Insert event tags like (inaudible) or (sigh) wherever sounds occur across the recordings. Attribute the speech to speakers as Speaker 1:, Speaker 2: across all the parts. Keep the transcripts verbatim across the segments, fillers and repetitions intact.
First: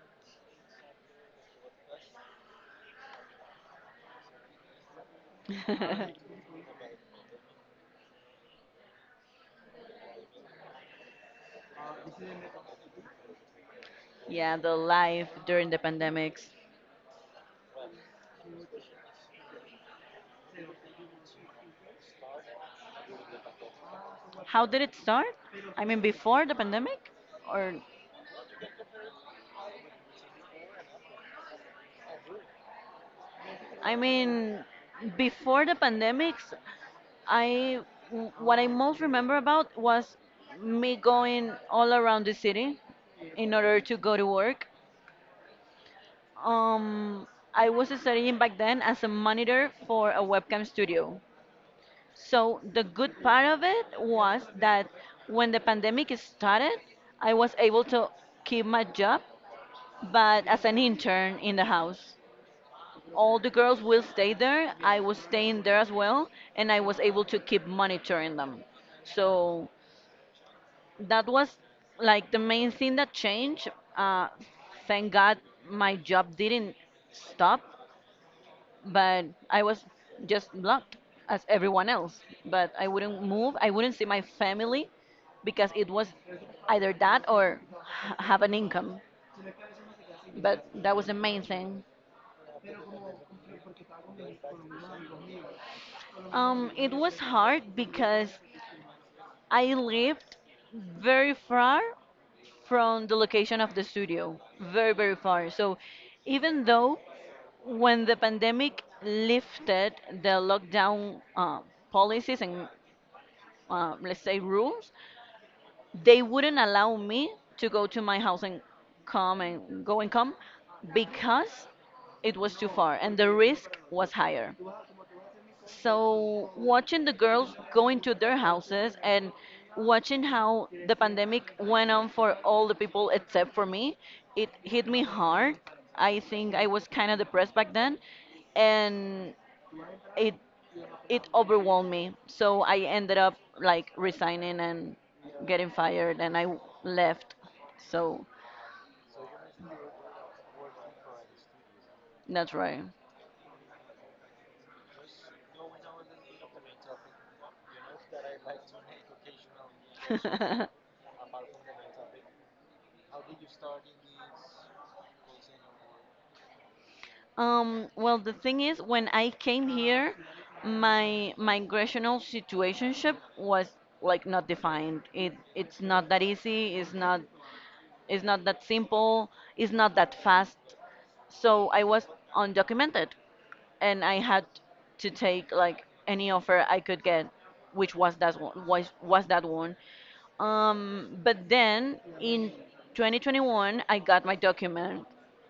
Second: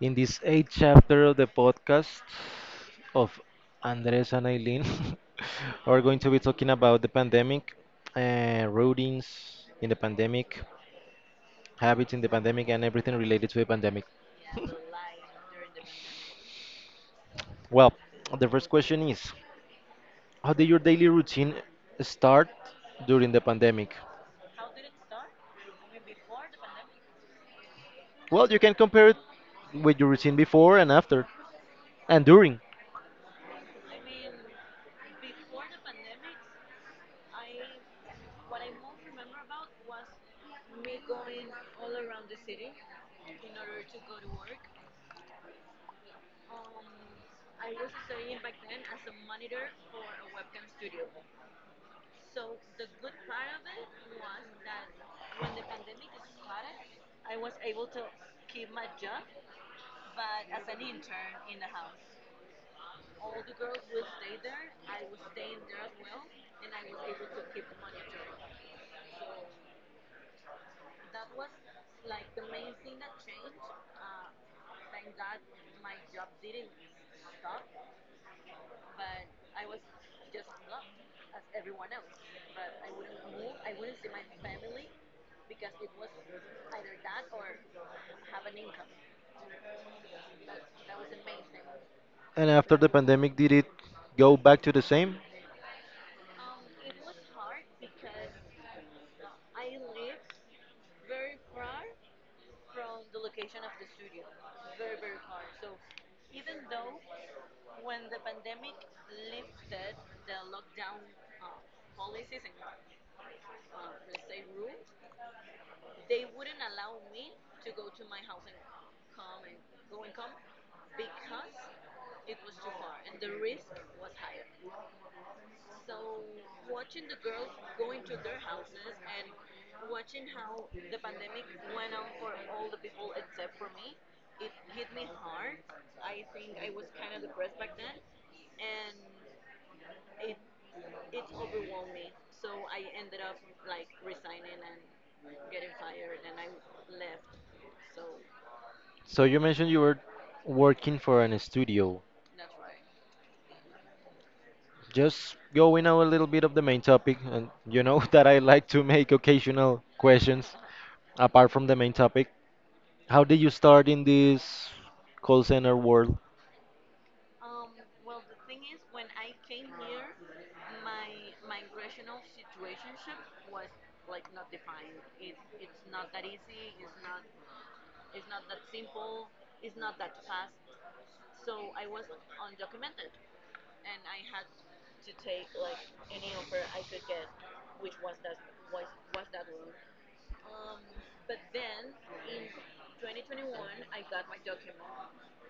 Speaker 1: In this eighth chapter of the podcast of Andres and Eileen, (laughs) we're going to
Speaker 2: (laughs)
Speaker 1: be talking about the pandemic, uh, routines in the pandemic, habits in the pandemic, and everything related to the pandemic.
Speaker 2: Yeah, the life during the pandemics.
Speaker 1: Well, the first question is, how did your daily routine start during the pandemic?
Speaker 2: How did it start? I mean, before the pandemic? Or,
Speaker 1: Well, you can compare it with your routine before and after, and during.
Speaker 2: I mean, before the pandemics, I w- what I most remember about was me going all around the city in order to go to work. Um, I was studying back then as a monitor for a webcam studio. So the good part of it was that when the pandemic started, I was able to keep my job, but as an intern in the house. All the girls will stay there. I was staying there as well, and I was able to keep monitoring them. So that was like the main thing that changed. Uh, thank God my job didn't stop, but I was just blocked as everyone else. But I wouldn't move. I wouldn't see my family because it was either that or h- have an income. But that was the main thing.
Speaker 1: And after the pandemic, did it go back to the same?
Speaker 2: Um, it was hard because I lived very far from the location of the studio, very very far. So even though when the pandemic lifted the lockdown uh, policies and uh, let's say rules, they wouldn't allow me to go to my house and come and go and come because it was too far and the risk was higher. So watching the girls going to their houses and watching how the pandemic went on for all the people except for me, it hit me hard. I think I was kind of depressed back then and it it overwhelmed me. So I ended up like resigning and getting fired, and I left. So
Speaker 1: So you mentioned you were working for an studio.
Speaker 2: that's right.
Speaker 1: Just going out a little bit of the main topic, and you know (laughs) that I like to make occasional questions
Speaker 2: (laughs)
Speaker 1: apart from the main topic. How did you start in this call center world?
Speaker 2: Um, well, the thing is, when I came here, my migrational situationship was like not defined. It it's not that easy. It's not. It's not that simple, it's not that fast. So I was undocumented and I had to take like any offer I could get, which was that one was was that one. Um, but then in twenty twenty-one, I got my document,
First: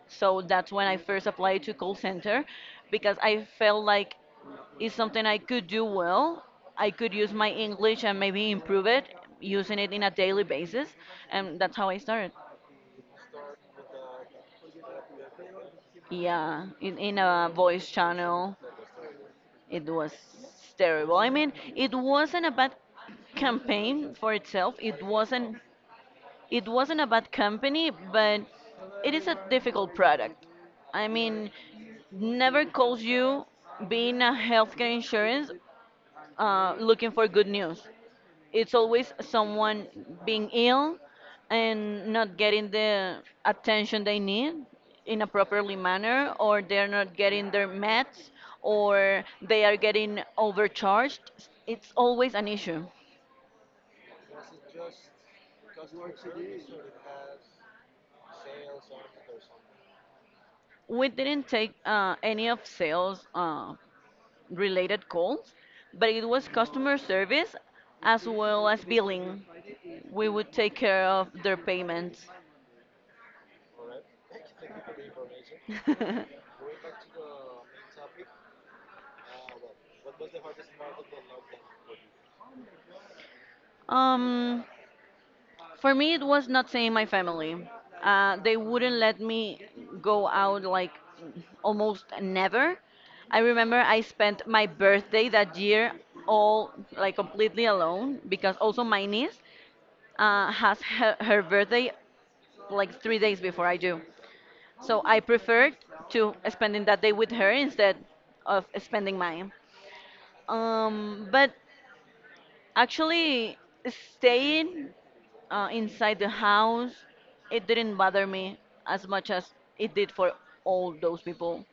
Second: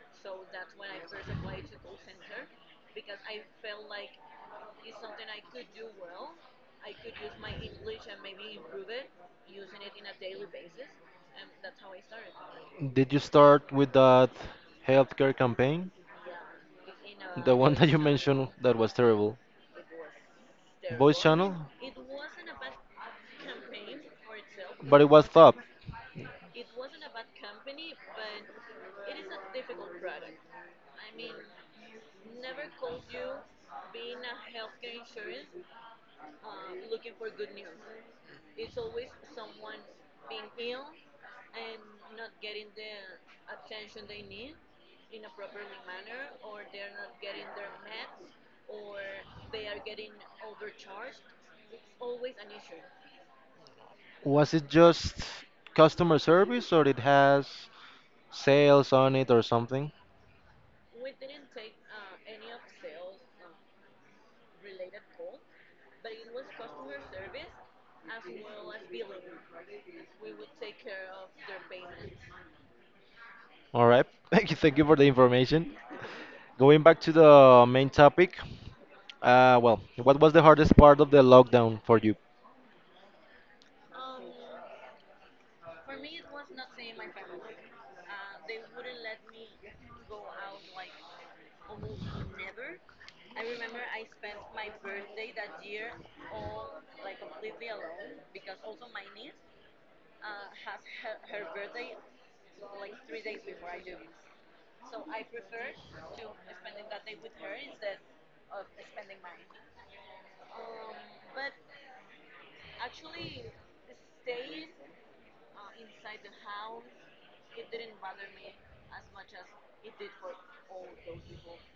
Speaker 2: so that's when I first applied to call center because I felt like it's something I could do well. I could use my English and maybe improve it using it in a daily basis, and that's how I started.
Speaker 1: Did you start with that healthcare campaign?
Speaker 2: Yeah, in, in a
Speaker 1: The one that
Speaker 2: voice
Speaker 1: you mentioned
Speaker 2: channel,
Speaker 1: that was terrible.
Speaker 2: it was terrible.
Speaker 1: Voice
Speaker 2: I mean,
Speaker 1: channel?
Speaker 2: it wasn't a bad campaign for itself.
Speaker 1: But
Speaker 2: It
Speaker 1: it was top.
Speaker 2: wasn't, it wasn't a bad company, but it is a difficult product. I mean, never calls you being a healthcare insurance uh, looking for good news, it's always someone being ill and not getting the attention they need in a properly manner, or they're not getting their meds, or they are getting overcharged. It's always an issue.
Speaker 1: Was it just customer service or it has sales on it or something?
Speaker 2: We didn't take uh, any of sales uh, related calls, but it was customer service as well as billing. We would take care of their payments.
Speaker 1: All right. (laughs) Thank you. Thank you for the information.
Speaker 2: (laughs)
Speaker 1: Going back to the main topic, uh, well, what was the hardest part of the lockdown for you?
Speaker 2: um For me, it was not seeing my family. Uh, they wouldn't let me go out like almost never. I remember I spent my birthday that year all like completely alone, because also my niece uh, has her, her birthday like three days before I do. So I preferred to spending that day with her instead of spending mine. Um, but actually, staying uh, inside the house, it didn't bother me as much as it did for all those people.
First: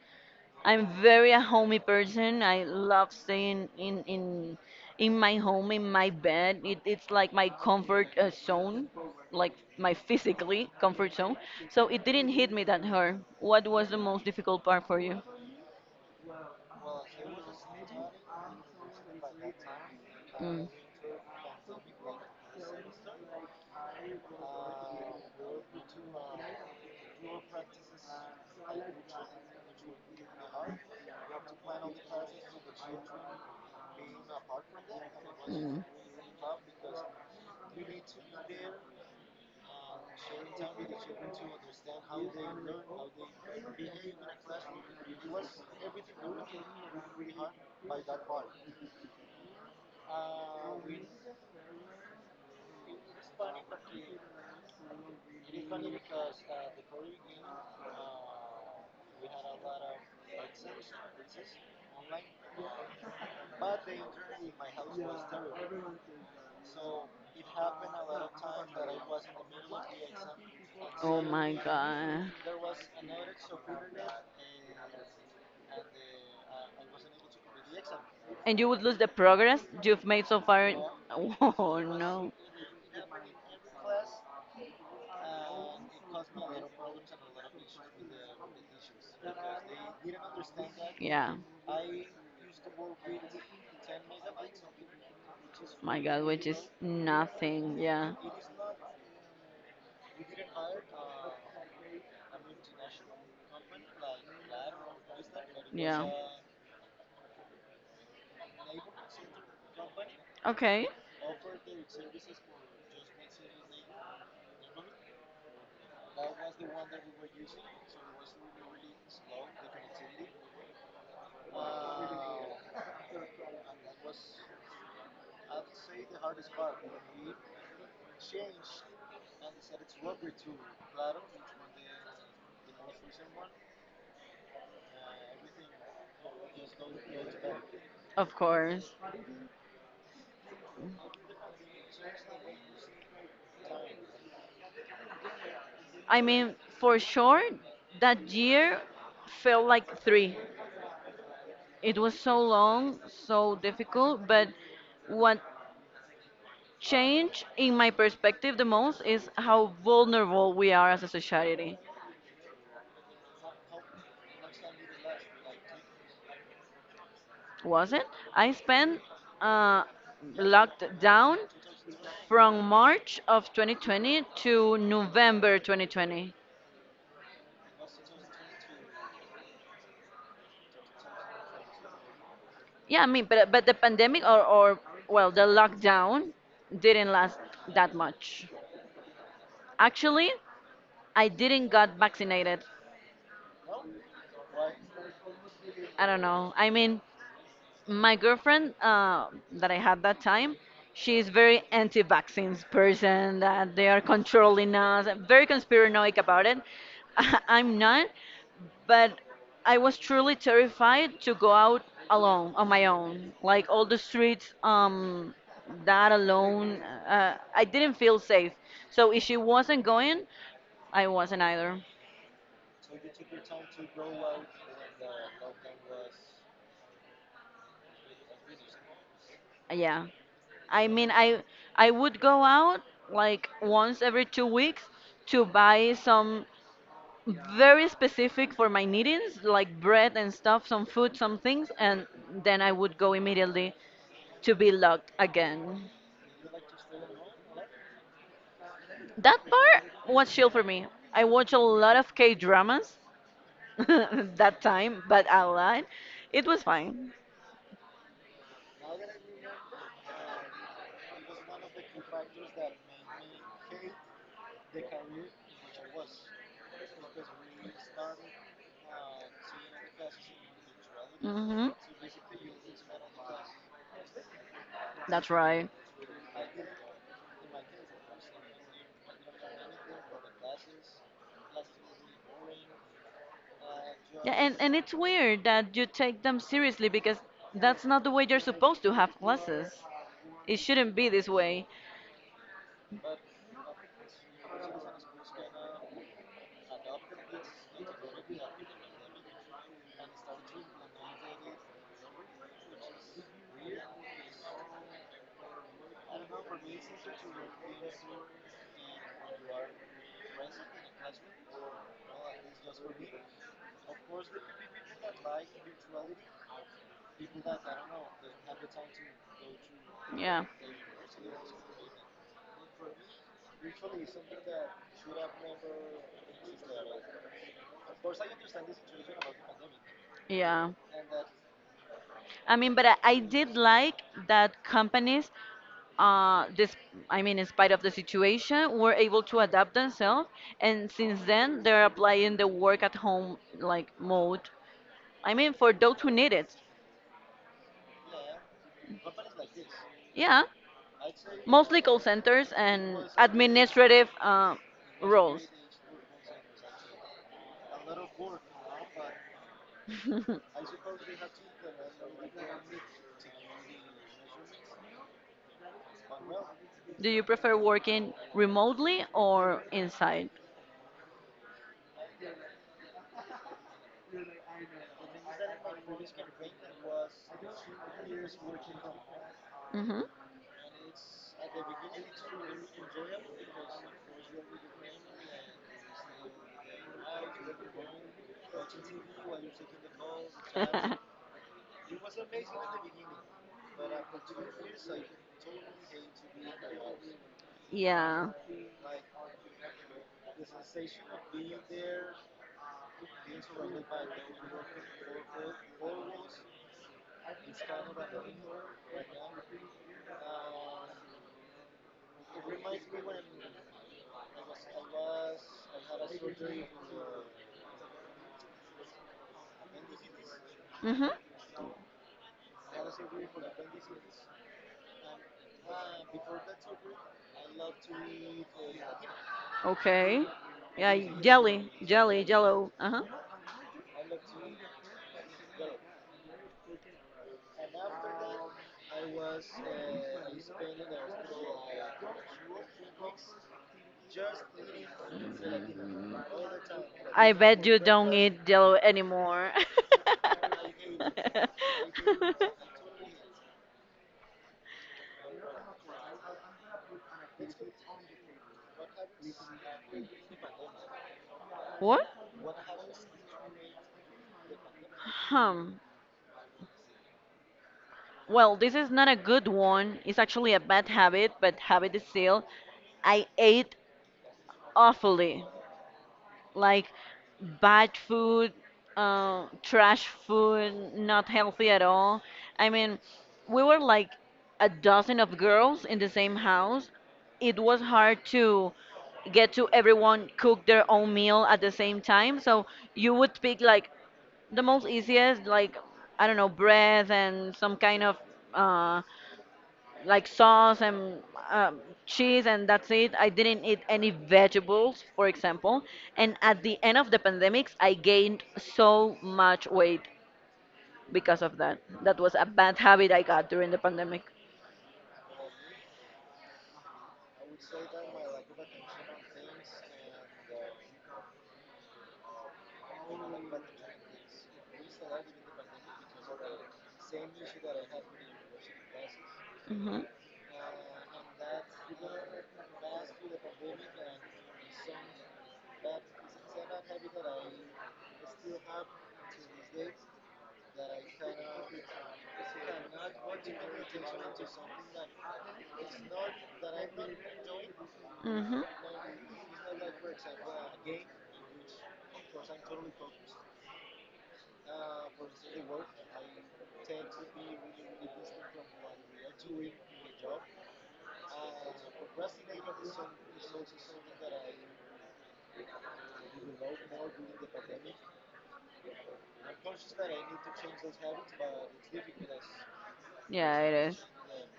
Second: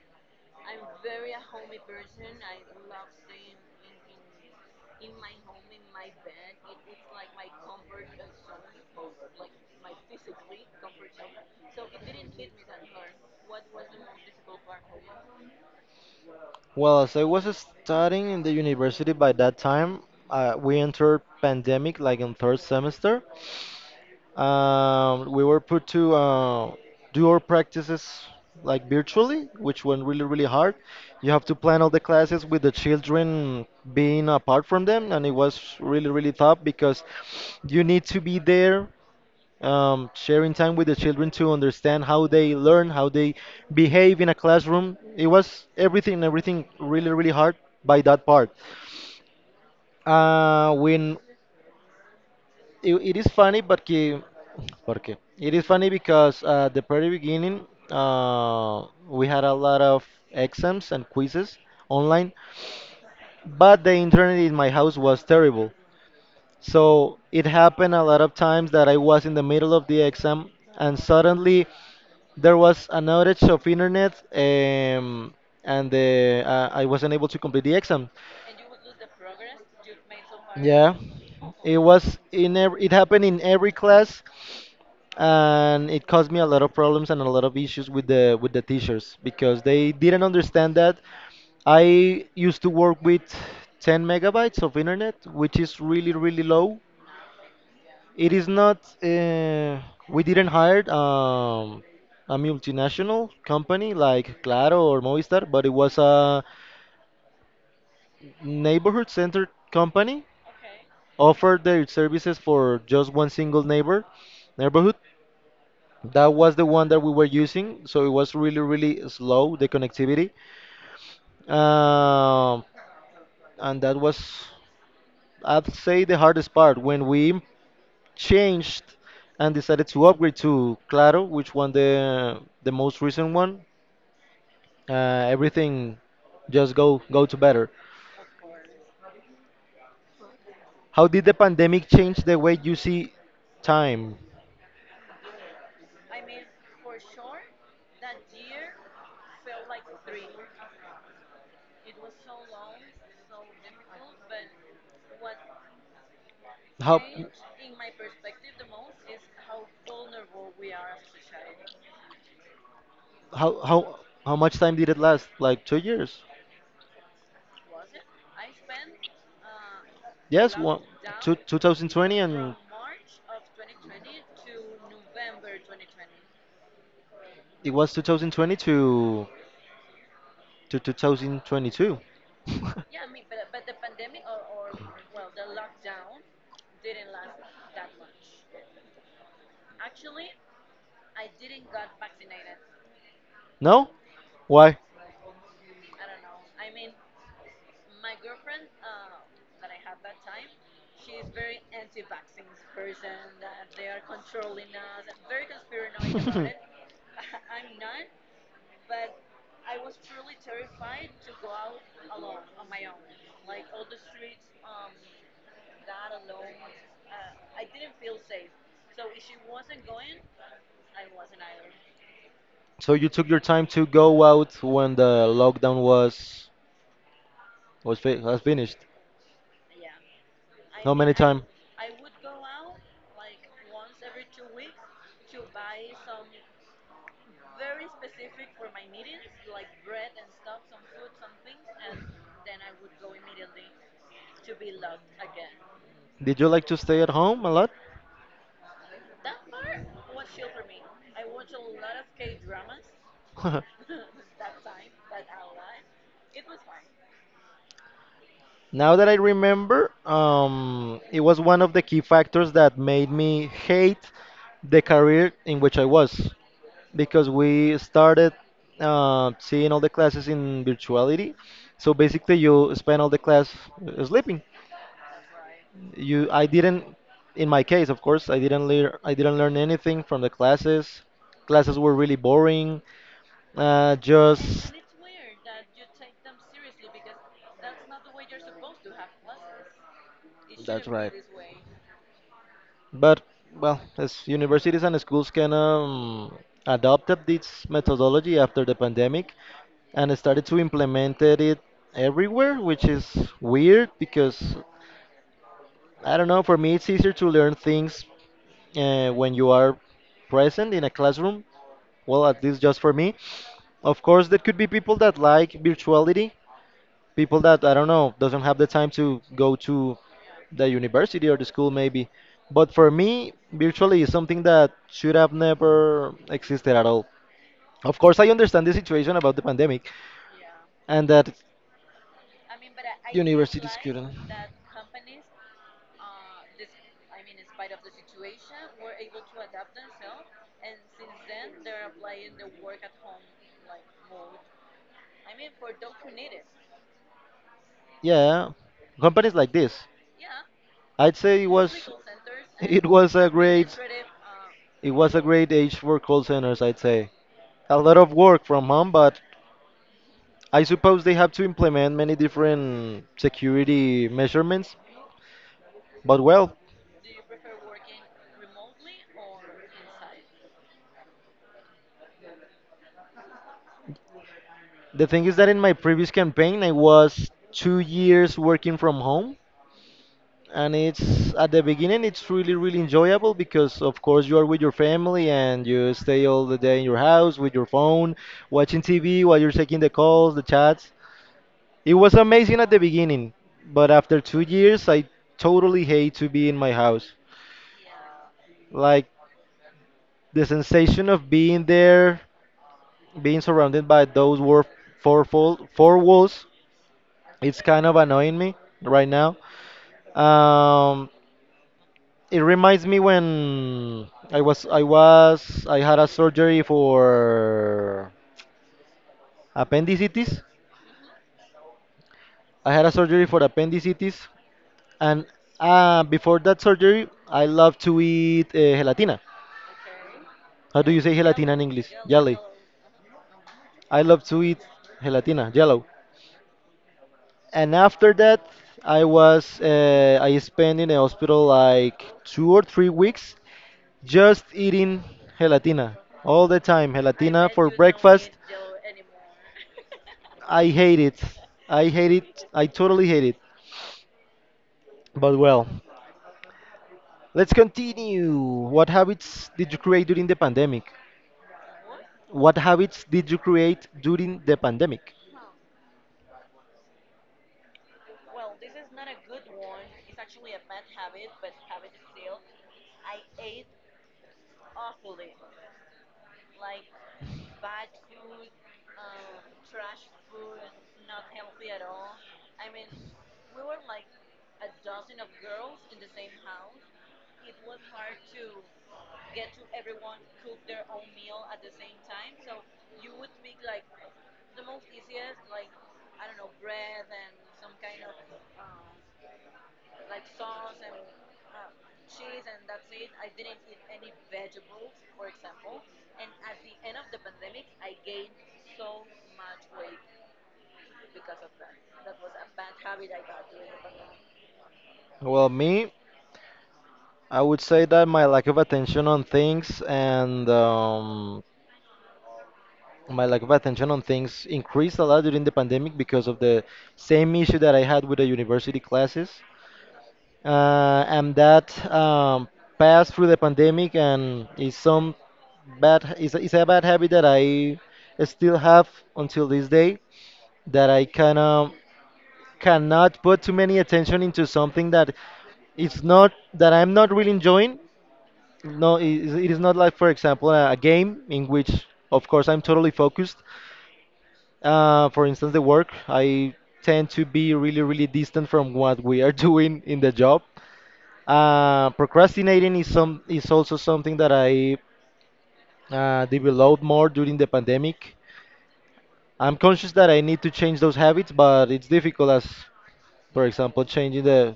Speaker 2: I'm very a homey person. I love staying in in in my home, in my bed. It, it's like my comfort uh, zone, like my physically comfort zone. So it didn't hit me that hard. What was the most difficult part for you?
Speaker 1: Well, as I was studying in the university by that time, uh,
Speaker 2: Mm.
Speaker 1: we entered pandemic like in third semester. Um, we were put to uh, do our practices like virtually, which went really, really hard. You have to plan all the classes with the children being apart from them, and it was really, really tough because you need to be there, um, sharing time with the children to understand how they learn, how they behave in a classroom. It was everything, everything really, really hard by that part. Uh, when it, it is funny, but que, porque it is funny because uh, the very beginning, uh, we had a lot of exams and quizzes online, but the internet in my house was terrible. So it happened a lot of times that I was in the middle of the exam and suddenly
Speaker 2: God.
Speaker 1: there was an outage of internet, um, and the, uh, I wasn't able to complete the exam.
Speaker 2: And you would lose the progress you've made so far. (laughs)
Speaker 1: Yeah,
Speaker 2: So.
Speaker 1: it was
Speaker 2: Oh,
Speaker 1: in every, it happened in
Speaker 2: and
Speaker 1: every class,
Speaker 2: it.
Speaker 1: and it caused me a lot of problems and a lot of issues with the with the teachers because they didn't understand that
Speaker 2: Yeah.
Speaker 1: I used to work with 10 megabytes of internet, which is
Speaker 2: My
Speaker 1: really
Speaker 2: God,
Speaker 1: really
Speaker 2: which is
Speaker 1: low.
Speaker 2: nothing. Yeah.
Speaker 1: It is not. Uh, we didn't hire um, a multinational company like Claro or Movistar, but it was
Speaker 2: Yeah.
Speaker 1: a neighborhood centered company
Speaker 2: Okay.
Speaker 1: offered their services for just one single neighbor neighborhood. That was the one that we were using, so it was really, really slow, the connectivity. Um, and that was, I'd say, the hardest part when we changed and decided to upgrade to Claro, which one the the most recent one. Uh, everything just go go to better.
Speaker 2: Of course.
Speaker 1: How did the pandemic change the way you see time?
Speaker 2: I mean, for sure, that year felt like three. It was so long, so difficult, but what
Speaker 1: How?
Speaker 2: changed in my perspective the most is how vulnerable we are as a society.
Speaker 1: How how how much time did it last? Like two years?
Speaker 2: Was it? I spent uh,
Speaker 1: Yes, one
Speaker 2: locked down
Speaker 1: two two thousand twenty, and
Speaker 2: from March of twenty twenty to November twenty twenty.
Speaker 1: it was twenty twenty to to twenty twenty-two. (laughs)
Speaker 2: Yeah, I mean, but but the pandemic or or well, the lockdown didn't last that much. Actually, I didn't got vaccinated.
Speaker 1: No? Why?
Speaker 2: I don't know. I mean, my girlfriend uh, that I had that time, she's very anti-vaccines, person that they are controlling us, and very conspiranoic about it. (laughs) I'm not,
Speaker 1: (laughs)
Speaker 2: but I was truly terrified to go out alone on my own, like all the streets. Um, that alone, uh, I didn't feel safe. So if she wasn't going, I wasn't either.
Speaker 1: So you took your time to go out when the lockdown was was, fi was finished.
Speaker 2: Yeah. I
Speaker 1: How
Speaker 2: mean,
Speaker 1: many
Speaker 2: I
Speaker 1: time?
Speaker 2: I would go out like once every two weeks to buy some very specific for my needings, like bread and stuff, some food, some things, and then I would go immediately to be locked again.
Speaker 1: Did you like to stay at home a lot?
Speaker 2: That part was chill for me. I watch a lot of K dramas (laughs)
Speaker 1: (laughs)
Speaker 2: that time, but a lot. It was fine.
Speaker 1: Now that I remember, um, it was one of the key factors that made me hate the career in which I was, because we started uh, seeing all the classes in virtuality.
Speaker 2: Hmm.
Speaker 1: So basically, you spend all the class uh, sleeping.
Speaker 2: That's right.
Speaker 1: You I didn't, in my case, of course, i didn't learn i didn't learn anything from the classes. Classes were really boring, uh,
Speaker 2: Yeah, and, and
Speaker 1: just
Speaker 2: it's weird that you take them seriously because that's not the way you're supposed to have classes. It shouldn't be this way.
Speaker 1: but well, as universities and schools can, um, adopted this methodology after the pandemic and started to implement it everywhere, which is weird because I don't know, for me it's easier to learn things uh, when you are present in a classroom. Well, at least just for me. Of course, there could be people that like virtuality, people that, I don't know, doesn't have the time to go to
Speaker 2: Yeah.
Speaker 1: the university or the school, maybe. But for me, virtually is something that should have never existed at all. Of course, I understand the situation about the pandemic
Speaker 2: Yeah.
Speaker 1: and that
Speaker 2: I mean, but I, I did
Speaker 1: universities
Speaker 2: like
Speaker 1: couldn't.
Speaker 2: that companies, uh, this, I mean, in spite of the situation, were able to adapt themselves. And since then, they're applying the work at home like mode. I mean, for those who need it.
Speaker 1: Yeah, companies like this.
Speaker 2: Yeah,
Speaker 1: I'd say it
Speaker 2: mostly
Speaker 1: was.
Speaker 2: call centers
Speaker 1: (laughs) it
Speaker 2: and
Speaker 1: was a great
Speaker 2: administrative uh,
Speaker 1: It was a
Speaker 2: roles.
Speaker 1: great age for call centers, I'd say. A lot of work from home, but
Speaker 2: (laughs)
Speaker 1: I suppose they have to implement many different security measurements. But well,
Speaker 2: Do you prefer working remotely or inside?
Speaker 1: the thing is that in my previous campaign, I was two years working from home.
Speaker 2: Hmm.
Speaker 1: And it's at the beginning, it's really, really enjoyable because, of course, you are with your family and you stay all the day in your house with your phone, watching T V while you're taking the calls, the
Speaker 2: (laughs)
Speaker 1: chats. It was amazing at the beginning, but after two years, I totally hate to be in my house.
Speaker 2: Yeah.
Speaker 1: Like the sensation of being there, being surrounded by those war- four, fold- four walls, it's kind of annoying me right now. Um, it reminds me when I was I was I had a surgery for appendicitis.
Speaker 2: Hmm.
Speaker 1: I had a surgery for appendicitis, and uh, before that surgery, I loved to eat uh, gelatina.
Speaker 2: Okay.
Speaker 1: How do
Speaker 2: Yeah,
Speaker 1: you say gelatina in
Speaker 2: jelly,
Speaker 1: English?
Speaker 2: jelly,
Speaker 1: Jelly.
Speaker 2: jello. Uh huh.
Speaker 1: I love to eat gelatina, yellow. And after that, I was uh, I spent in the hospital like two or three weeks, just eating gelatina
Speaker 2: Mm-hmm.
Speaker 1: all the time.
Speaker 2: I
Speaker 1: Gelatina
Speaker 2: bet
Speaker 1: for
Speaker 2: you don't
Speaker 1: breakfast.
Speaker 2: eat jello anymore.
Speaker 1: I hate it. I hate it. I
Speaker 2: (laughs)
Speaker 1: totally hate it. But well, let's continue. What habits did you create during the pandemic?
Speaker 2: What?
Speaker 1: What habits did you create during the pandemic?
Speaker 2: Hmm. Well, this is not a good one. It's actually a bad habit, but habit is still. I ate awfully. Like bad food, uh, trash food, not healthy at all. I mean, we were like a dozen of girls in the same house. It was hard to get to everyone cook their own meal at the same time. So you would pick like the most easiest, like, I don't know, bread and some kind of uh, like sauce and um, cheese, and that's it. I didn't eat any vegetables, for example. And at the end of the pandemics, I gained so much weight because of that. That was a bad habit I got during the pandemic.
Speaker 1: Well, me. I would say that my lack of attention on things and um, my lack of attention on things increased a lot during the pandemic because of the same issue that I had with the university classes.
Speaker 2: Hmm.
Speaker 1: Uh, and that, um, passed through the pandemic and is some bad is is a bad habit that I still have until this day, that I kind of cannot put too many attention into something that it's not, that I'm not really enjoying.
Speaker 2: Hmm.
Speaker 1: No, it is it is not like, for example, a a game in which, of course, I'm totally focused. Uh, for instance, the work, I tend to be really, really distant from what we are (laughs) doing in the job. Uh, procrastinating is some is also something that I uh, developed more during the pandemic. I'm conscious that I need to change those habits, but it's difficult as, for
Speaker 2: Yeah, it
Speaker 1: example,
Speaker 2: is.
Speaker 1: changing the,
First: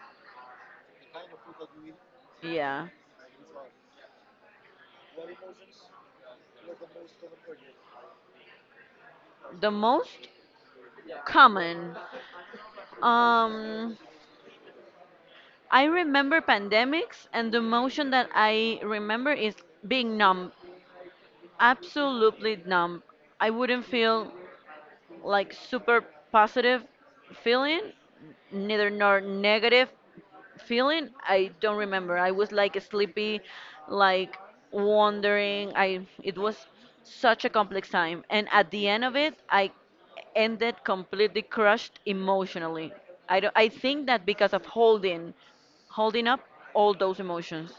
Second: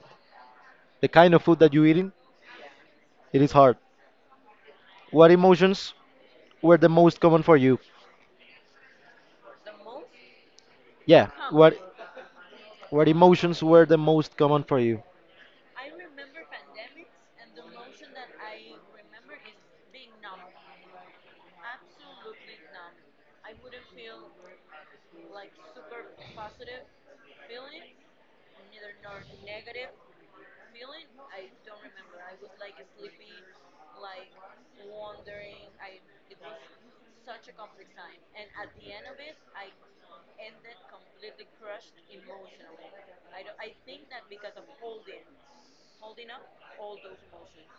Speaker 1: the kind of food that you're eating.
Speaker 2: Yeah,
Speaker 1: It is hard. What emotions were the most common for you?
Speaker 2: the most
Speaker 1: Yeah, what?
Speaker 2: common.
Speaker 1: What emotions were
Speaker 2: um
Speaker 1: the most common for you?
Speaker 2: I remember pandemics, and the emotion that I remember is being numb, absolutely numb. I wouldn't feel like super positive feeling, neither nor negative feeling. I don't remember. I was like sleepy, like wondering. I, it was such a complex time, and at the end of it, I ended completely crushed emotionally. I don't, I think that because of holding, holding up all those emotions.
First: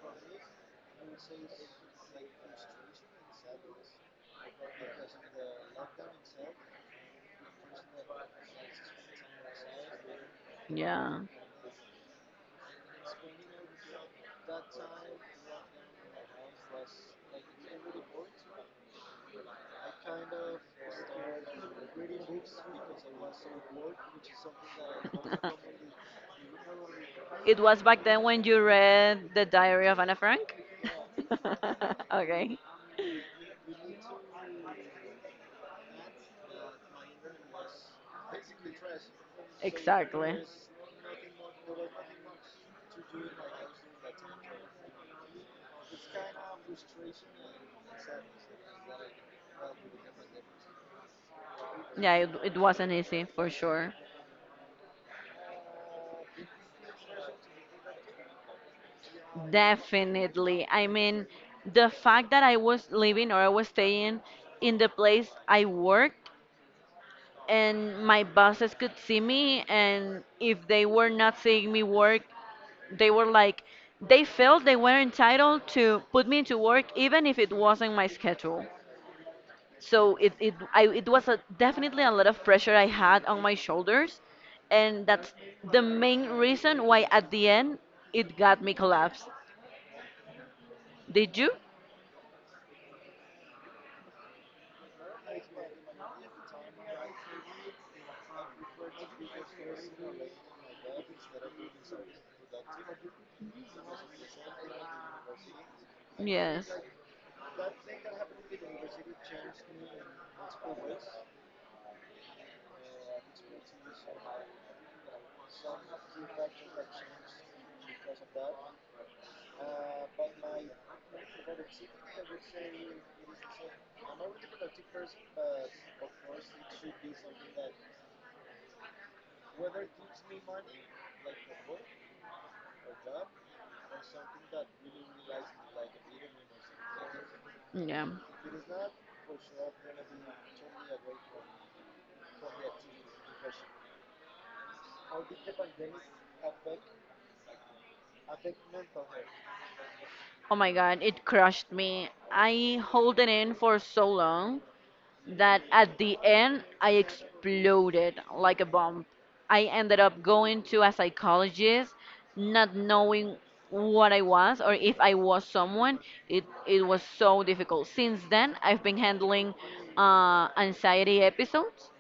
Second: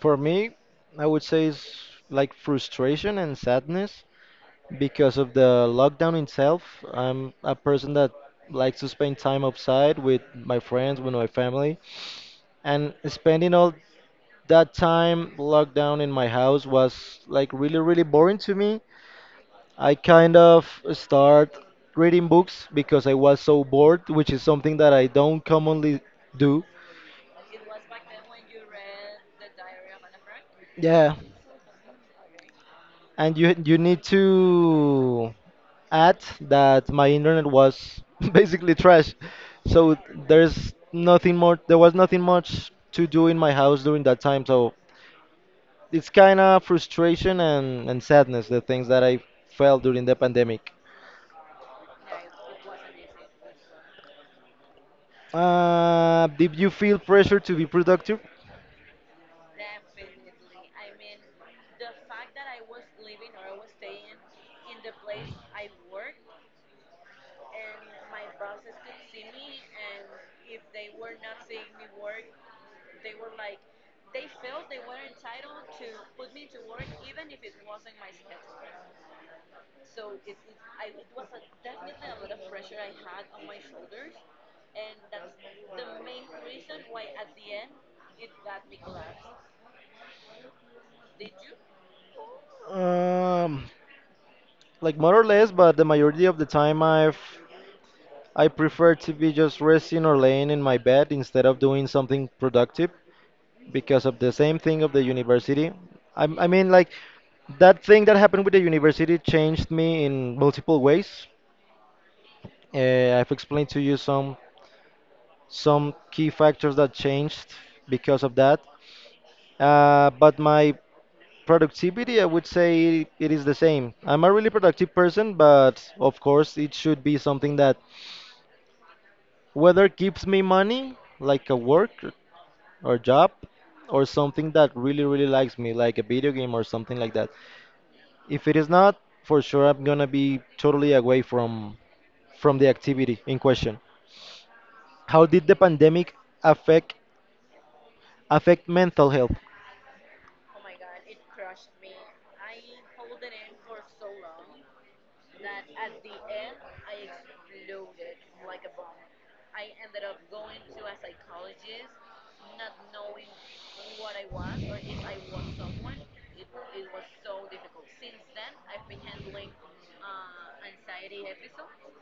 Speaker 1: For me, I would say it's like frustration and sadness because of the lockdown itself. I'm a person that likes to spend time outside with my friends, with
Speaker 2: Yeah.
Speaker 1: my family, and spending all that time locked down in my house was like really, really boring to me. I kind of start reading books because I was so bored, which is something that I don't
Speaker 2: (laughs)
Speaker 1: commonly do.
Speaker 2: It was back then when you read The Diary of Anna Frank?
Speaker 1: Yeah,
Speaker 2: (laughs) Okay.
Speaker 1: and you you need to add that my internet was (laughs) basically trash. So
Speaker 2: Exactly.
Speaker 1: there's nothing more there was nothing much to do in my house during that time. So it's kind of frustration, and, and sadness, the things that I felt during the pandemic.
Speaker 2: Yeah, it, it wasn't easy for sure.
Speaker 1: Uh, did you feel pressure to be productive?
Speaker 2: Definitely. I mean, the fact that I was living or I was staying in the place I worked, and my bosses could see me, and if they were not seeing me work, they were like, they felt they were entitled to put me into work even if it wasn't my schedule. So it it, I, it was a, definitely a lot of pressure I had on my shoulders, and that's the main reason why at the end it got me collapsed. Did you.
Speaker 1: Um, like more or less, but the majority of the time I've I prefer to be just resting or laying in my bed instead of doing something productive. Because of the same thing of the university. I, I
Speaker 2: Yes.
Speaker 1: mean, like that thing that happened with the university changed me in multiple ways. Uh, I've explained to you some some key factors that changed because of that. Uh, but my productivity, I would say it is the same. I'm a really productive person, but of course, it should be something that whether gives me money, like a work or job, or something that really, really likes me, like a video game or something like that.
Speaker 2: Yeah.
Speaker 1: If it is not, for sure I'm gonna be totally away from from the activity in question. How did the pandemic affect affect mental health?
Speaker 2: Oh my God, it crushed me. I held it in for so long that at the end I exploded like a bomb. I ended up going to a psychologist, not knowing what I was or if I was someone. It it was so difficult. Since then, I've been handling uh, anxiety episodes.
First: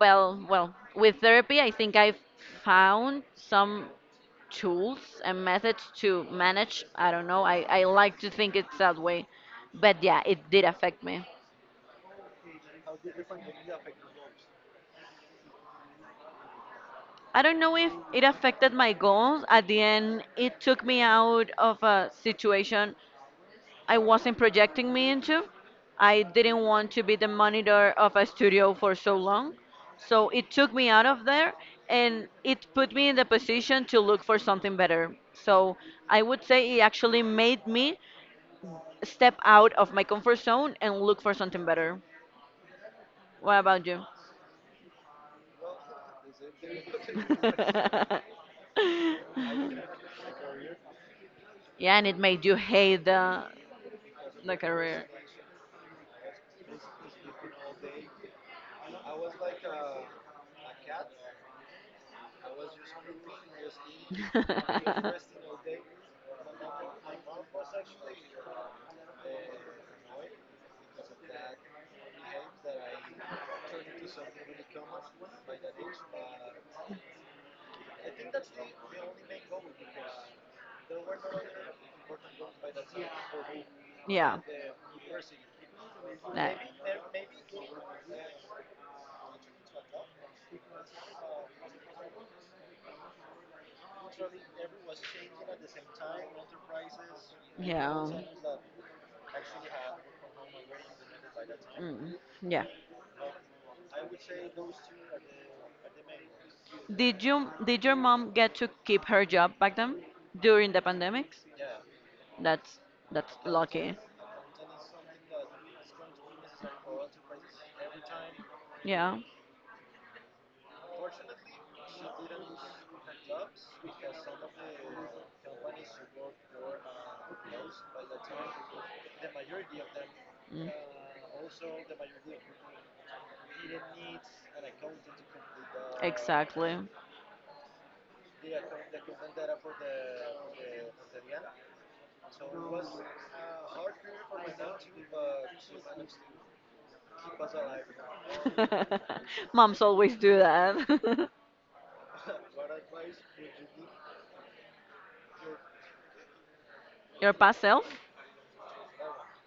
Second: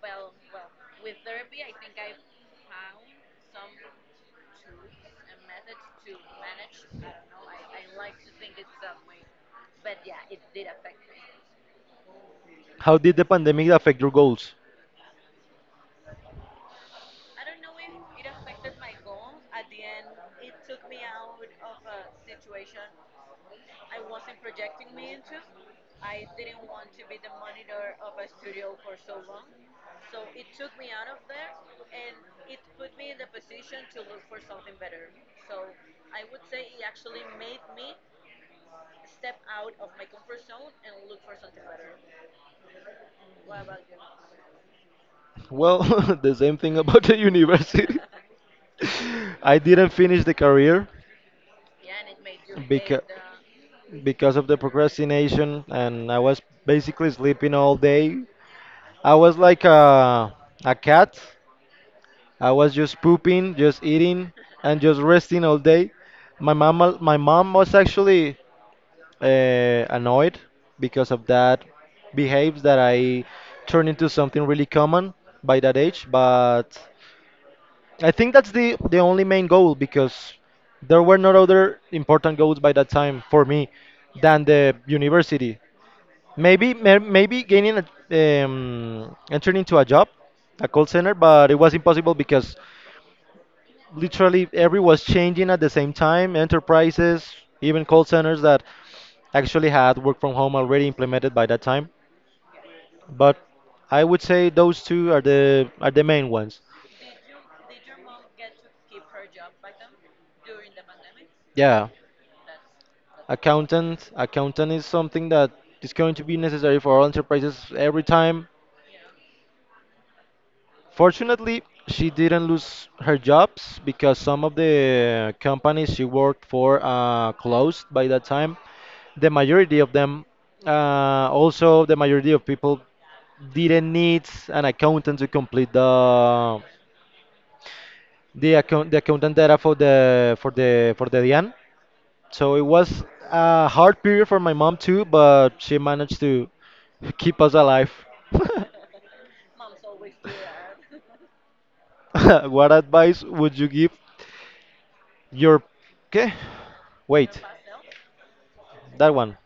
Speaker 2: Well, well, with therapy, I think I've found some tools and methods to manage. I don't know. I, I like to think it's that way. But yeah, it did affect me.
Speaker 1: How did the pandemic affect your goals?
Speaker 2: I don't know if it affected my goals. At the end, it took me out of a situation I wasn't projecting me into. I didn't want to be the monitor of a studio for so long. So it took me out of there, and it put me in the position to look for something better. So I would say it actually made me step out of my comfort zone and look for something better. What about you?
Speaker 1: Well, (laughs) the same thing about the university.
Speaker 2: (laughs)
Speaker 1: (laughs) I didn't finish the career
Speaker 2: Yeah, and it made you
Speaker 1: because
Speaker 2: hate the,
Speaker 1: because of
Speaker 2: the
Speaker 1: the
Speaker 2: career.
Speaker 1: procrastination, and I was basically sleeping all day. I was like a a cat. I was just pooping, just eating, and just resting all day. My mom, my mom was actually uh, annoyed because of that behaves that I turned into
Speaker 2: (laughs)
Speaker 1: something really common by that age. But I think that's the the only main goal because there were no other important goals by that time for me
Speaker 2: Yeah.
Speaker 1: than the university.
Speaker 2: That.
Speaker 1: Maybe may- maybe gaining a, um, entering into a job, a call center, but it was impossible because literally every was changing at the same time. Enterprises, even call
Speaker 2: Yeah.
Speaker 1: centers that actually had work from home already implemented by that time.
Speaker 2: Mm, yeah.
Speaker 1: But I would say those two are the are the main ones.
Speaker 2: Did you, did your mom get to keep her job back then during the pandemics?
Speaker 1: Yeah,
Speaker 2: That's that's lucky.
Speaker 1: accountant. Accountant is something that is going to be necessary for all enterprises every time.
Speaker 2: Yeah.
Speaker 1: Fortunately, she didn't lose her jobs because some of the companies she worked for uh, closed by that time. The majority of them,
Speaker 2: Mm.
Speaker 1: uh, also the majority of people, didn't need an accountant to complete the
Speaker 2: Exactly.
Speaker 1: the account the accountant data for the for the for the D I A N. So it was a hard period for my mom too, but she managed to keep us alive. (laughs)
Speaker 2: (laughs) Moms always do that. (laughs)
Speaker 1: (laughs) what advice would you give your okay?
Speaker 2: Your
Speaker 1: Wait,
Speaker 2: past self?
Speaker 1: that one.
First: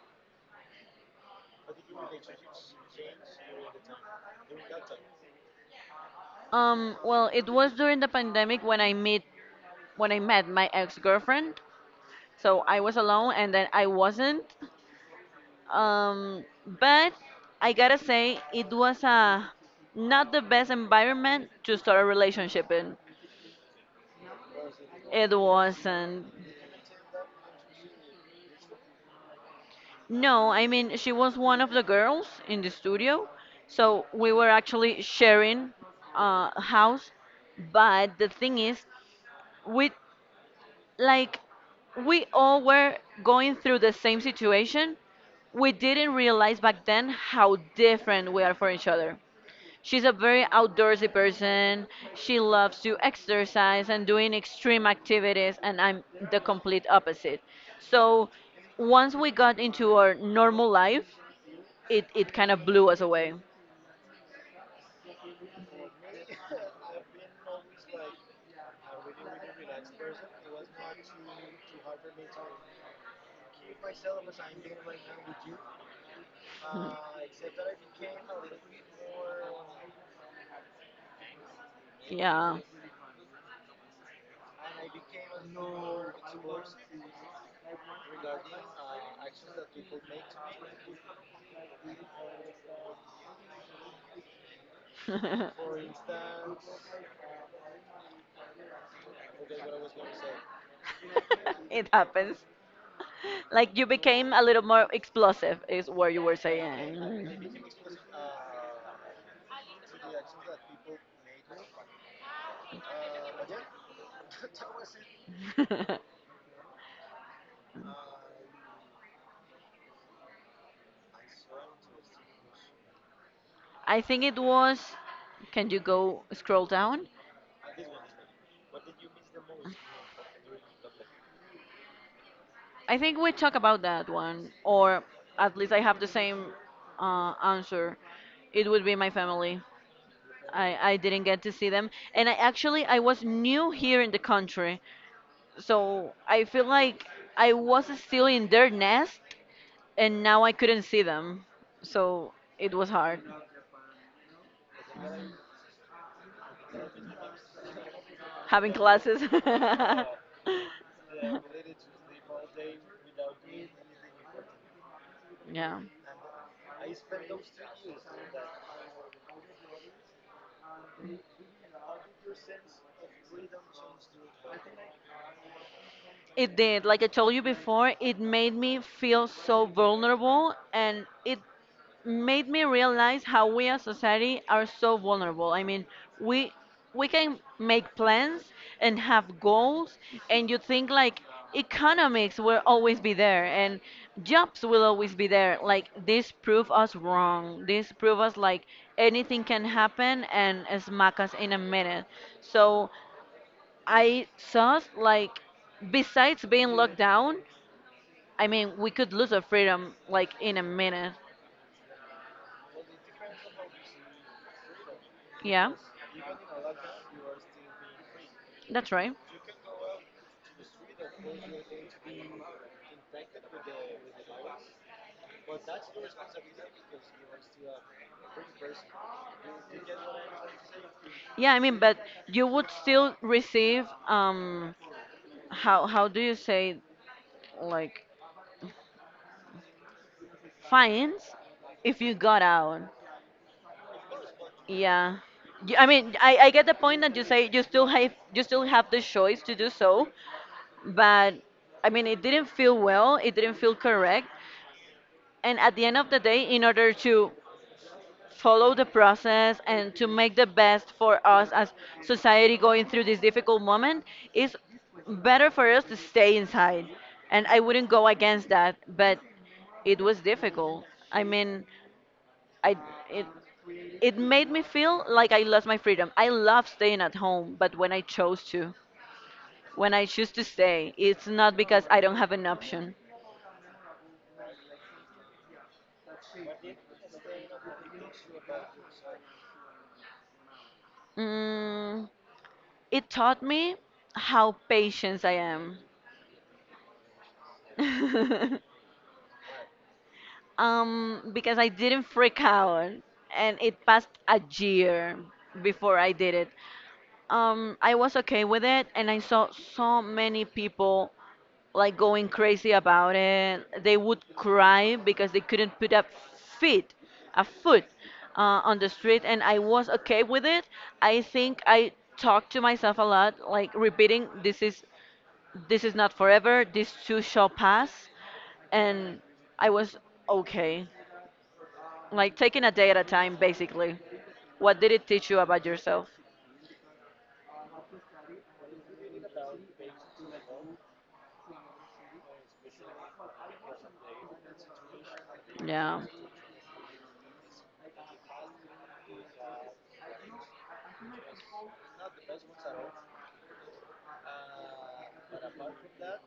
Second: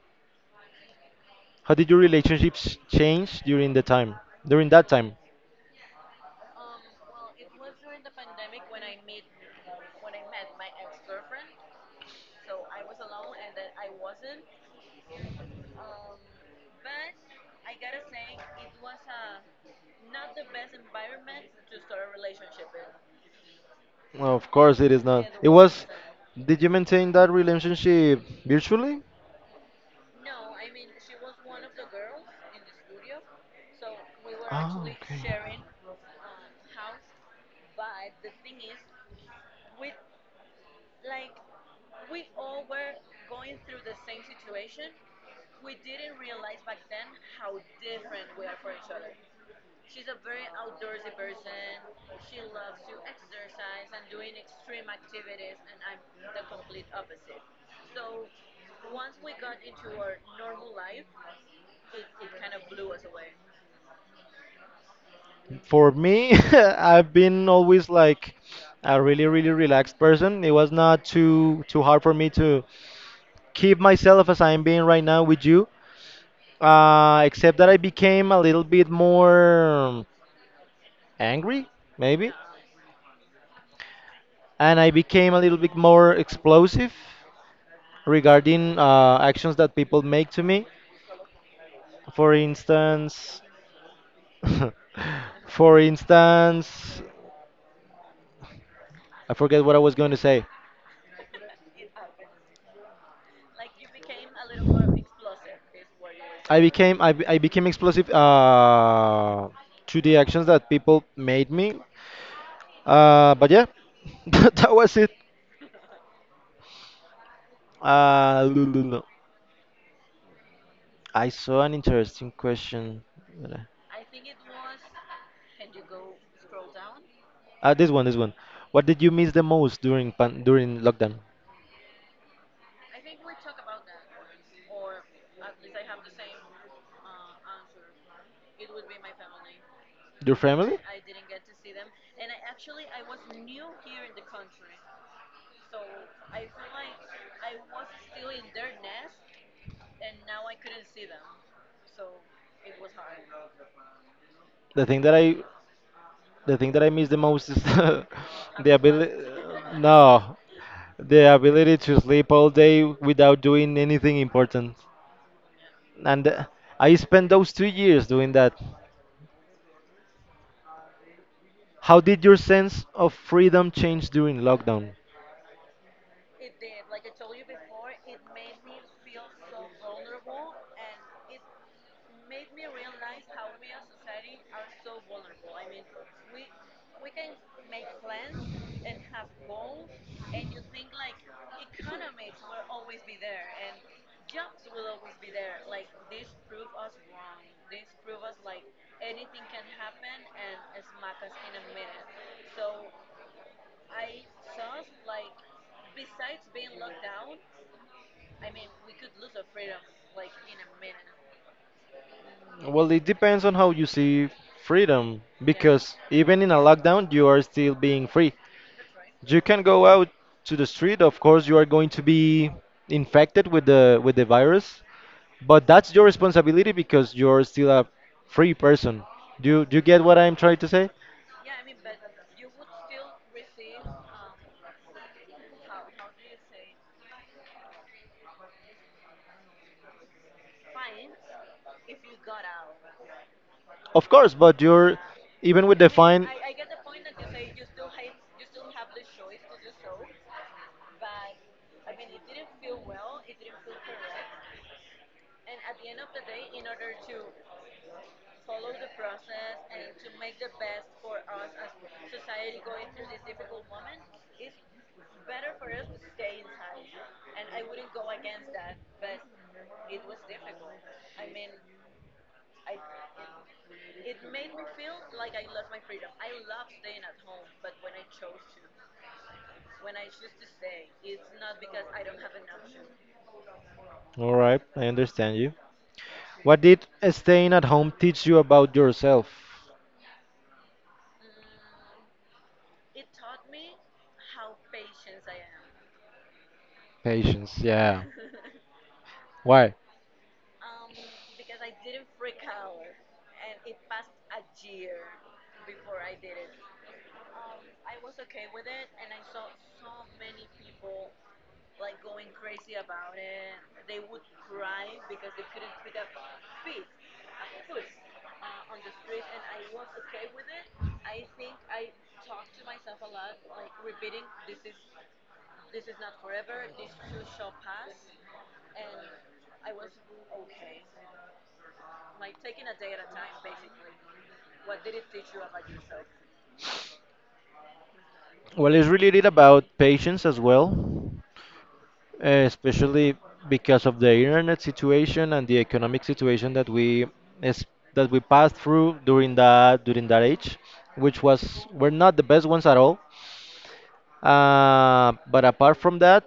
Speaker 1: How did your relationships change during the time? During that time?
Speaker 2: Um, well, it was during the pandemic when I met, when I met my ex-girlfriend. So I was alone and then I wasn't. Um, but I gotta say, it was a, not the best environment to start a relationship in.
Speaker 1: No, of course it is not.
Speaker 2: It
Speaker 1: It was.
Speaker 2: wasn't.
Speaker 1: Did you maintain that relationship virtually?
Speaker 2: No, I mean she was one of the girls in the studio, so we were
Speaker 1: Ah,
Speaker 2: actually
Speaker 1: okay.
Speaker 2: sharing uh, a house. But the thing is, we like we all were going through the same situation. We didn't realize back then how different we are for each other. She's a very outdoorsy person. She loves to exercise and doing extreme activities, and I'm the complete opposite. So once we got into our normal life, it, it kind of blew us away.
Speaker 1: For me, (laughs) I've been always like a really, really relaxed person. It was not too too hard for me to keep myself as I'm being right now with you. Uh, except that I became a little bit more angry, maybe,
Speaker 2: Yeah.
Speaker 1: and I became a little bit more explosive regarding uh, actions that people make to me. For instance, (laughs) for instance, I forget what I was going to say.
Speaker 2: (laughs) It happens. Like you became a little more explosive, is
Speaker 1: I
Speaker 2: what you were
Speaker 1: saying. Became I, be- I
Speaker 2: saying.
Speaker 1: became explosive uh, to the actions that people made me. Uh, but yeah, (laughs) that that was it.
Speaker 2: (laughs)
Speaker 1: Uh, (laughs) I saw an interesting question.
Speaker 2: I think it was. Can you go scroll down?
Speaker 1: Uh, this one, this one. What did you miss the most during pan during lockdown?
Speaker 2: I think we talk about that one, or at least I have the same uh, answer. It would be my family.
Speaker 1: Your family?
Speaker 2: I, I didn't get to see them, and I actually I was new here in the country, so I feel like I was still in their nest, and now I couldn't see them, so it was hard
Speaker 1: The thing that I The thing that I miss the most is (laughs) the
Speaker 2: having
Speaker 1: ability.
Speaker 2: classes.
Speaker 1: No,
Speaker 2: (laughs)
Speaker 1: the ability to sleep all day without doing anything important.
Speaker 2: Yeah,
Speaker 1: And uh, I spent those two years doing that. How did your sense of freedom change during lockdown?
Speaker 2: it did. Like I told you before, it made me feel so vulnerable and it made me realize how we as society are so vulnerable. I mean, we we can make plans and have goals, and you think like economics will always be there and jobs will always be there. Like this prove us wrong. This prove us like anything can happen and smack us in a minute. So I saw like besides being locked down, I mean we could lose our freedom like in a minute.
Speaker 1: Well, it depends on how you see freedom,
Speaker 2: Yeah,
Speaker 1: because even in a lockdown, you are still being free.
Speaker 2: that's right.
Speaker 1: You can go out to the street. Of course, you are going to be infected with the with the virus, but that's your responsibility because you're still a free person. Do you, do you get what I'm trying to say?
Speaker 2: Yeah, I mean, but you would still receive um how how do you say like fines if you got out.
Speaker 1: Of course, but you're
Speaker 2: Yeah.
Speaker 1: even
Speaker 2: You-
Speaker 1: with
Speaker 2: I
Speaker 1: the
Speaker 2: mean,
Speaker 1: fine.
Speaker 2: I, I get the point that you say you still have you still have the choice to do so, but I mean, it didn't feel well, it didn't feel correct. And at the end of the day, in order to follow the process and to make the best for us as society going through this difficult moment is better for us to stay inside, and I wouldn't go against that. But it was difficult. I mean, I, it it made me feel like I lost my freedom. I love staying at home, but when i chose to when I choose to stay, it's not because I don't have an option.
Speaker 1: All right, I understand you. What did staying at home teach you about yourself?
Speaker 2: Mm, it taught me how patient I am.
Speaker 1: Patience, yeah.
Speaker 2: (laughs)
Speaker 1: Why?
Speaker 2: Um, because I didn't freak out, and it passed a year before I did it. Um, I was okay with it, and I saw so many people like going crazy about it. They would cry because they couldn't put up feet, a foot, uh, on the street, and I was okay with it. I think I talked to myself a lot, like repeating, "This is, this is not forever. This too shall pass," and I was okay. Like taking a day at a time, basically. What did it teach you about yourself?
Speaker 1: Well, it's really did about patience as well. Eh, especially because of the internet situation and the
Speaker 2: Yeah,
Speaker 1: economic situation that we is, that we passed through during that during that age, which was were not the best ones at all. Uh, but apart from that,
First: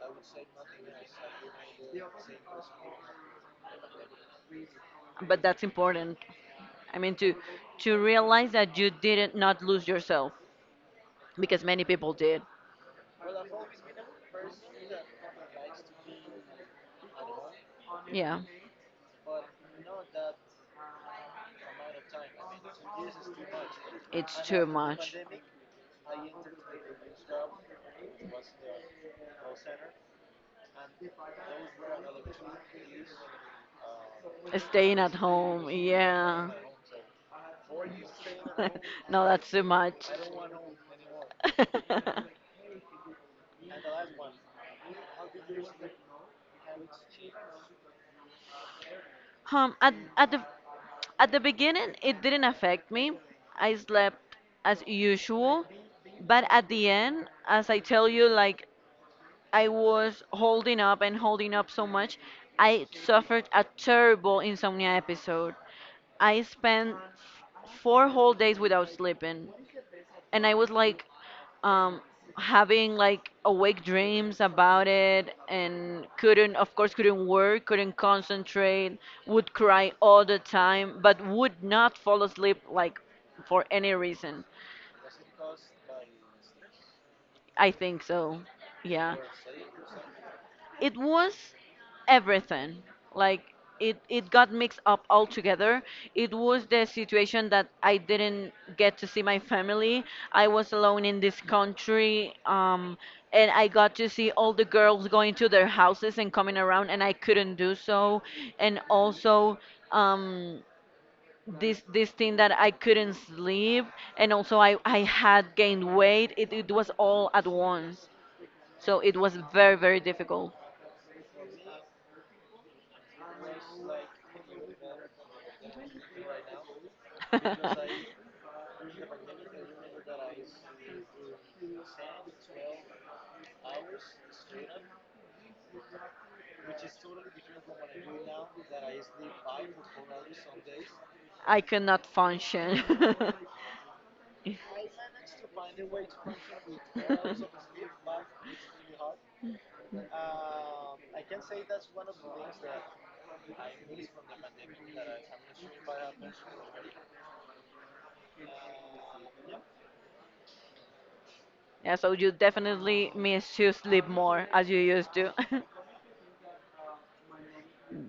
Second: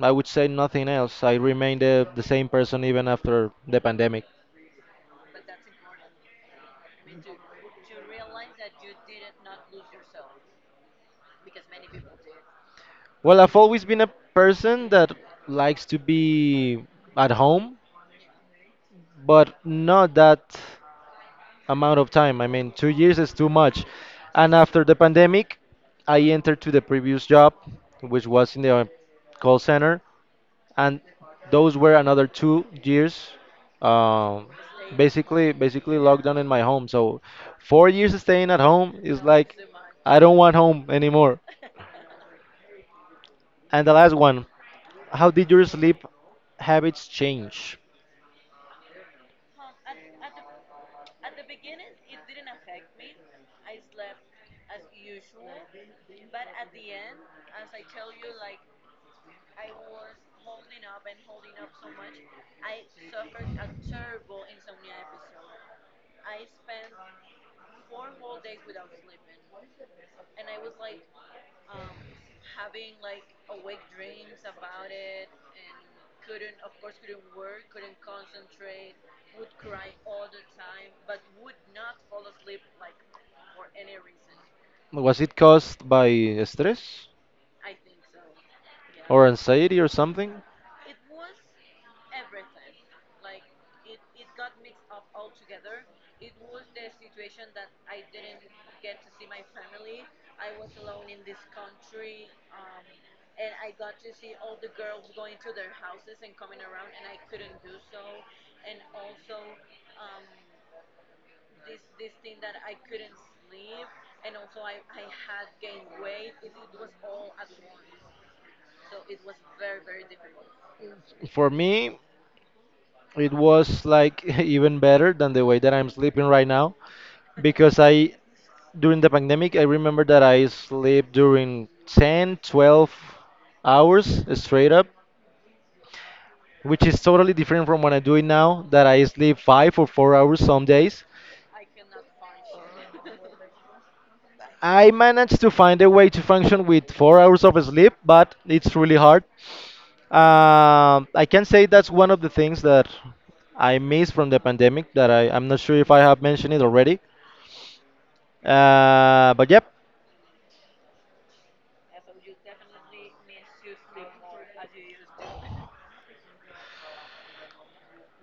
Speaker 1: I would say nothing else. I remained the, the same person even after the pandemic.
Speaker 2: but that's important. I mean, to to realize that you didn't not lose yourself because many people did.
Speaker 1: Well, I've always been a person that likes to be at home,
Speaker 2: Yeah,
Speaker 1: but not that amount of time. I mean, two years is too much.
Speaker 2: it's
Speaker 1: And
Speaker 2: too
Speaker 1: after the
Speaker 2: much.
Speaker 1: pandemic, I entered to the previous job, which was in the uh, call center, and those were another two years, um,
Speaker 2: Staying at
Speaker 1: basically
Speaker 2: home,
Speaker 1: basically locked down in
Speaker 2: yeah.
Speaker 1: my home. So four years staying at home
Speaker 2: (laughs)
Speaker 1: is
Speaker 2: No, that's
Speaker 1: like
Speaker 2: too much.
Speaker 1: I don't want home anymore. (laughs)
Speaker 2: (laughs)
Speaker 1: And the last one, how did your sleep habits change?
Speaker 2: Um, at at the at the beginning, it didn't affect me. I slept as usual, but at the end, as I tell you, like I was holding up and holding up so much, I suffered a terrible insomnia episode. I spent four whole days without sleeping, and I was like um, having like awake dreams about it, and couldn't, of course, couldn't work, couldn't concentrate, would cry all the time, but would not fall asleep like for any reason.
Speaker 1: Was it caused by stress
Speaker 2: I think so. Yeah.
Speaker 1: or anxiety or something?
Speaker 2: It was everything. Like, it it got mixed up all together. It was the situation that I didn't get to see my family. I was alone in this country. Um and I got to see all the girls going to their houses and coming around, and I couldn't do so. And also, um this this thing that I couldn't sleep. And also, i i had gained weight. It, it was all at once, so it was very very difficult.
Speaker 1: For me, it was like (laughs) even better than the way that I'm sleeping right now because I,
Speaker 2: (laughs)
Speaker 1: during the pandemic, I remember that I sleep during ten, twelve hours straight up, which is totally different from what I do it now that I sleep five or four hours some days.
Speaker 2: I cannot function. (laughs)
Speaker 1: I managed to find a way to function
Speaker 2: (laughs)
Speaker 1: with four hours of sleep, but it's really hard. Um, I can say that's one of the things that I miss from the pandemic that I, I'm not sure if I have mentioned it already. Uh, but yep,
Speaker 2: Yeah, so you definitely miss to sleep more as you used to. (laughs)